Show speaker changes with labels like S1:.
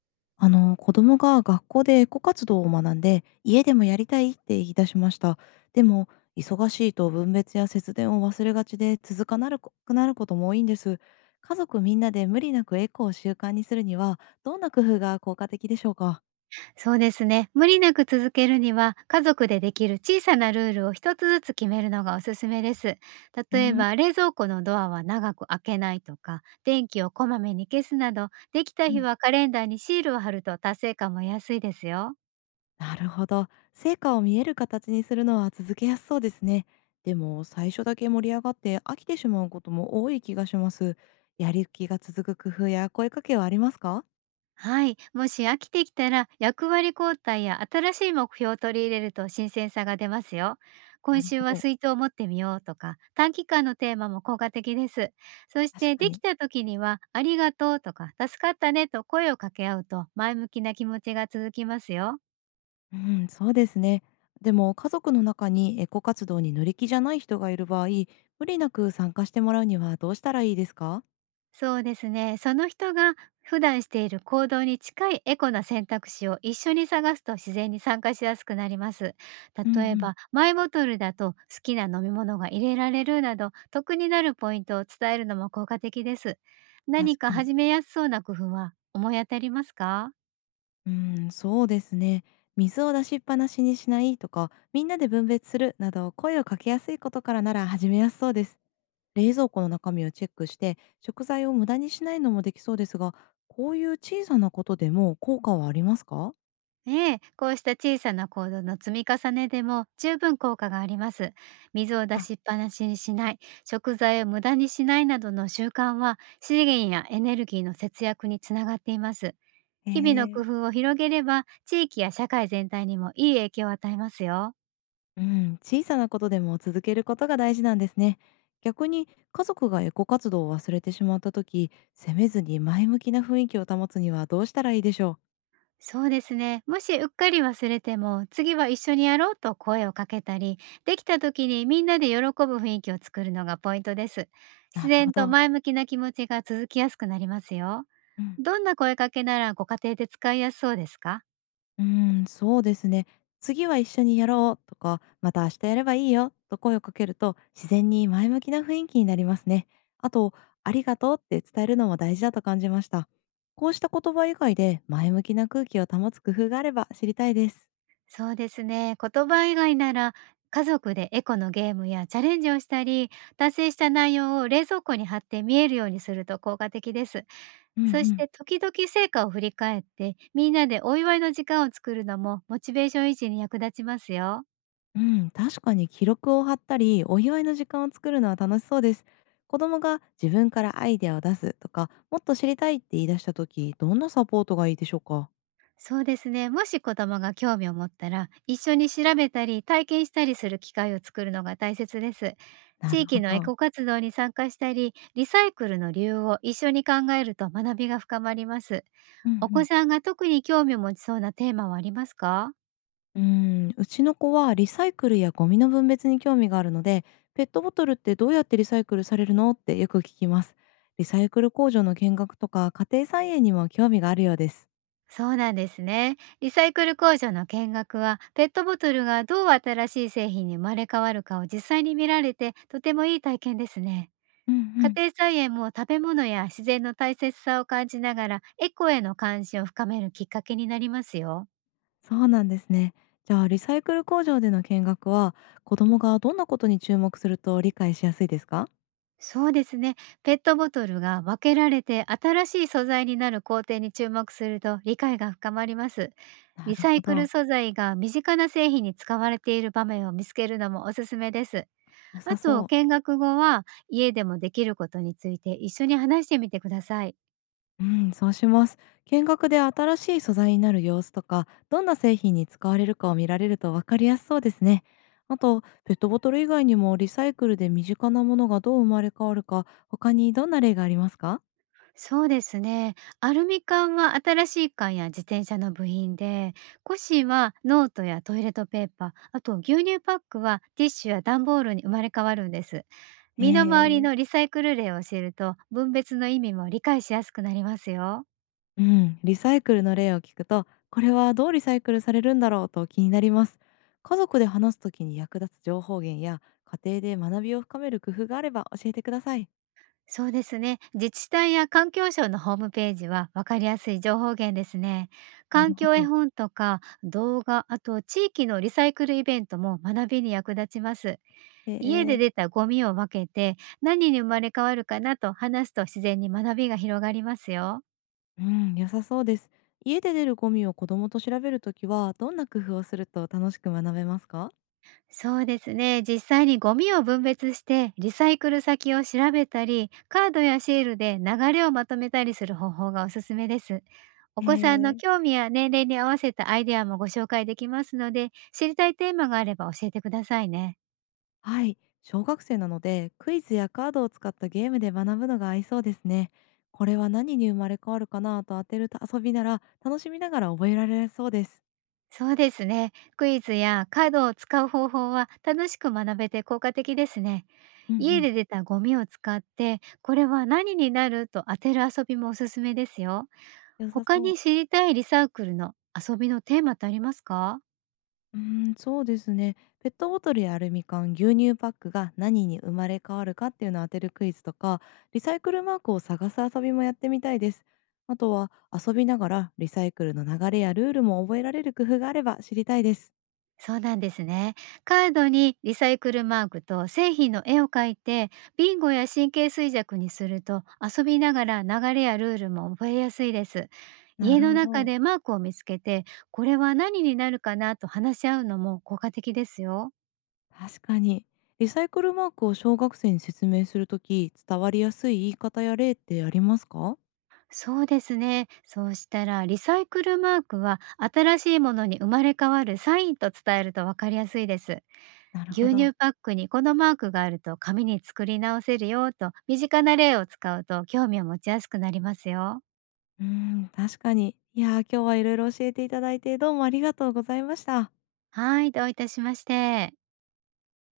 S1: あの子供が学校でエコ活動を学んで家でもやりたいって言い出しました。でも、忙しいと分別や節電を忘れがちで続かなるこくなることも多いんです。家族みんなで無理なくエコを習慣にするにはどんな工夫が効果的でしょうか？
S2: そうですね。無理なく続けるには、家族でできる小さなルールを一つずつ決めるのがおすすめです。
S1: う
S2: 例え
S1: ん、
S2: ば、冷蔵庫のドアは長く開けないとか、電気をこまめに消すなど、できた
S1: う
S2: 日
S1: ん
S2: はカレンダーにシールを貼ると達成感も安いですよ。
S1: なるほど。成果を見える形にするのは続けやすそうですね。でも最初だけ盛り上がって飽きてしまうことも多い気がします。やる気が続く工夫や声かけはありますか？
S2: はい、もし飽きてきたら、役割交代や新しい目標を取り入れると新鮮さが出ますよ。
S1: な
S2: 今
S1: る
S2: 週
S1: ほ
S2: は
S1: ど。
S2: 水筒を持ってみようとか、短期間のテーマも効果的です。そし
S1: 確
S2: て
S1: か
S2: でき
S1: に。
S2: た時には、ありがとうとか助かったねと声を掛け合うと、前向きな気持ちが続きますよ。
S1: うん、そうですね。でも家族の中にエコ活動に乗り気じゃない人がいる場合、無理なく参加してもらうにはどうしたらいいですか？
S2: そうですね。その人が普段している行動に近いエコな選択肢を一緒に探すと、自然に参加しやすくなります。
S1: うんう
S2: 例え
S1: ん。
S2: ば、マイボトルだと好きな飲み物が入れられるなど、得になるポイントを伝えるのも効果的です。
S1: 確
S2: 何か
S1: かに。
S2: 始めやすそうな工夫は思い当たりますか？
S1: うん、そうですね。水を出しっぱなしにしないとか、みんなで分別するなど、声をかけやすいことからなら始めやすそうです。冷蔵庫の中身をチェックして、食材を無駄にしないのもできそうですが、こういう小さなことでも効果はありますか？
S2: ええ、こうした小さな行動の積み重ねでも十分効果があります。水を出
S1: あ、
S2: しっぱなしにしない、食材を無駄にしないなどの習慣は、資源やエネルギーの節約につながっています。
S1: へ
S2: 日々の工
S1: え。
S2: 夫を広げれば、地域や社会全体にもいい影響を与えますよ。
S1: うん、小さなことでも続けることが大事なんですね。逆に家族がエコ活動を忘れてしまった時、責めずに前向きな雰囲気を保つにはどうしたらいいでしょう？
S2: そうですね。もしうっかり忘れても、次は一緒にやろうと声をかけたり、できた時にみんなで喜ぶ雰囲気を作るのがポイントです。
S1: な
S2: 自
S1: るほ
S2: 然と
S1: ど。
S2: 前向きな気持ちが続きやすくなりますよ。
S1: うん、
S2: どんな声かけならご家庭で使いやすそうですか？
S1: そうですね。次は一緒にやろうとか、また明日やればいいよと声をかけると自然に前向きな雰囲気になりますね。あと、ありがとうって伝えるのも大事だと感じました。こうした言葉以外で前向きな空気を保つ工夫があれば知りたいです。
S2: そうですね。言葉以外なら、家族でエコのゲームやチャレンジをしたり、達成した内容を冷蔵庫に貼って見えるようにすると効果的です。
S1: うんう
S2: そし
S1: ん。
S2: て時々成果を振り返って、みんなでお祝いの時間を作るのもモチベーション維持に役立ちますよ。
S1: うん、確かに記録を貼ったり、お祝いの時間を作るのは楽しそうです。子供が自分からアイデアを出すとか、もっと知りたいって言い出した時、どんなサポートがいいでしょうか？
S2: そうですね。もし子供が興味を持ったら、一緒に調べたり体験したりする機会を作るのが大切です。
S1: な
S2: 地
S1: るほ
S2: 域のエ
S1: ど。
S2: コ活動に参加したり、リサイクルの理由を一緒に考えると、学びが深まります。
S1: うんう
S2: お子
S1: ん。
S2: さんが特に興味を持ちそうなテーマはありますか？
S1: うちの子はリサイクルやゴミの分別に興味があるので、ペットボトルってどうやってリサイクルされるのってよく聞きます。リサイクル工場の見学とか、家庭菜園にも興味があるようです。
S2: そうなんですね。リサイクル工場の見学は、ペットボトルがどう新しい製品に生まれ変わるかを実際に見られて、とてもいい体験ですね。
S1: うんう
S2: 家
S1: ん。
S2: 庭菜園も食べ物や自然の大切さを感じながら、エコへの関心を深めるきっかけになりますよ。
S1: そうなんですね。じゃあリサイクル工場での見学は子どもがどんなことに注目すると理解しやすいですか？
S2: そうですね。ペットボトルが分けられて新しい素材になる工程に注目すると、理解が深まります。
S1: な
S2: リ
S1: る
S2: サ
S1: ほ
S2: イク
S1: ど。
S2: ル素材が身近な製品に使われている場面を見つけるのもおすすめです。
S1: 良
S2: あ
S1: さ
S2: と、
S1: そう。
S2: 見学後は家でもできることについて一緒に話してみてください。
S1: うん、そうします。見学で新しい素材になる様子とか、どんな製品に使われるかを見られると分かりやすそうですね。あと、ペットボトル以外にもリサイクルで身近なものがどう生まれ変わるか、他にどんな例がありますか？
S2: そうですね。アルミ缶は新しい缶や自転車の部品で、古紙はノートやトイレットペーパー、あと牛乳パックはティッシュや段ボールに生まれ変わるんです。
S1: へ
S2: 身の回り
S1: え。
S2: のリサイクル例を知ると、分別の意味も理解しやすくなりますよ。
S1: うん、リサイクルの例を聞くと、これはどうリサイクルされるんだろうと気になります。家族で話すときに役立つ情報源や、家庭で学びを深める工夫があれば教えてください。
S2: そうですね。自治体や環境省のホームページは分かりやすい情報源ですね。
S1: なる
S2: 環
S1: ほ
S2: 境絵
S1: ど。
S2: 本とか動画、あと地域のリサイクルイベントも学びに役立ちます。
S1: へ
S2: 家で
S1: え。
S2: 出たゴミを分けて、何に生まれ変わるかなと話すと、自然に学びが広がりますよ。
S1: うん、良さそうです。家で出るゴミを子供と調べるときは、どんな工夫をすると楽しく学べますか？
S2: そうですね。実際にゴミを分別してリサイクル先を調べたり、カードやシールで流れをまとめたりする方法がおすすめです。お
S1: へ
S2: 子さんの
S1: え。
S2: 興味や年齢に合わせたアイデアもご紹介できますので、知りたいテーマがあれば教えてくださいね。
S1: はい、小学生なのでクイズやカードを使ったゲームで学ぶのが合いそうですね。これは何に生まれ変わるかなと当てる遊びなら楽しみながら覚えられそうです。
S2: そうですね。クイズやカードを使う方法は楽しく学べて効果的ですね。
S1: うんう
S2: 家
S1: ん。
S2: で出たゴミを使って、これは何になると当てる遊びもおすすめですよ。
S1: 良さ
S2: 他
S1: そ
S2: に
S1: う。
S2: 知りたいリサイクルの遊びのテーマってありますか？
S1: うーそうですね。ペットボトルやアルミ缶、牛乳パックが何に生まれ変わるかっていうのを当てるクイズとか、リサイクルマークを探す遊びもやってみたいです。あとは遊びながらリサイクルの流れやルールも覚えられる工夫があれば知りたいです。
S2: そうなんですね。カードにリサイクルマークと製品の絵を描いて、ビンゴや神経衰弱にすると、遊びながら流れやルールも覚えやすいです。
S1: な
S2: 家
S1: る
S2: の
S1: ほ
S2: 中
S1: ど。
S2: でマークを見つけて、これは何になるかなと話し合うのも効果的ですよ。
S1: 確かに。リサイクルマークを小学生に説明するとき、伝わりやすい言い方や例ってありますか？
S2: そうですね。そうしたら、リサイクルマークは新しいものに生まれ変わるサインと伝えるとわかりやすいです。
S1: なるほ
S2: 牛
S1: ど。
S2: 乳パックにこのマークがあると紙に作り直せるよと、身近な例を使うと興味を持ちやすくなりますよ。
S1: うーん、確かに。いやー、今日はいろいろ教えていただいて、どうもありがとうございました。
S2: はい、どういたしまして。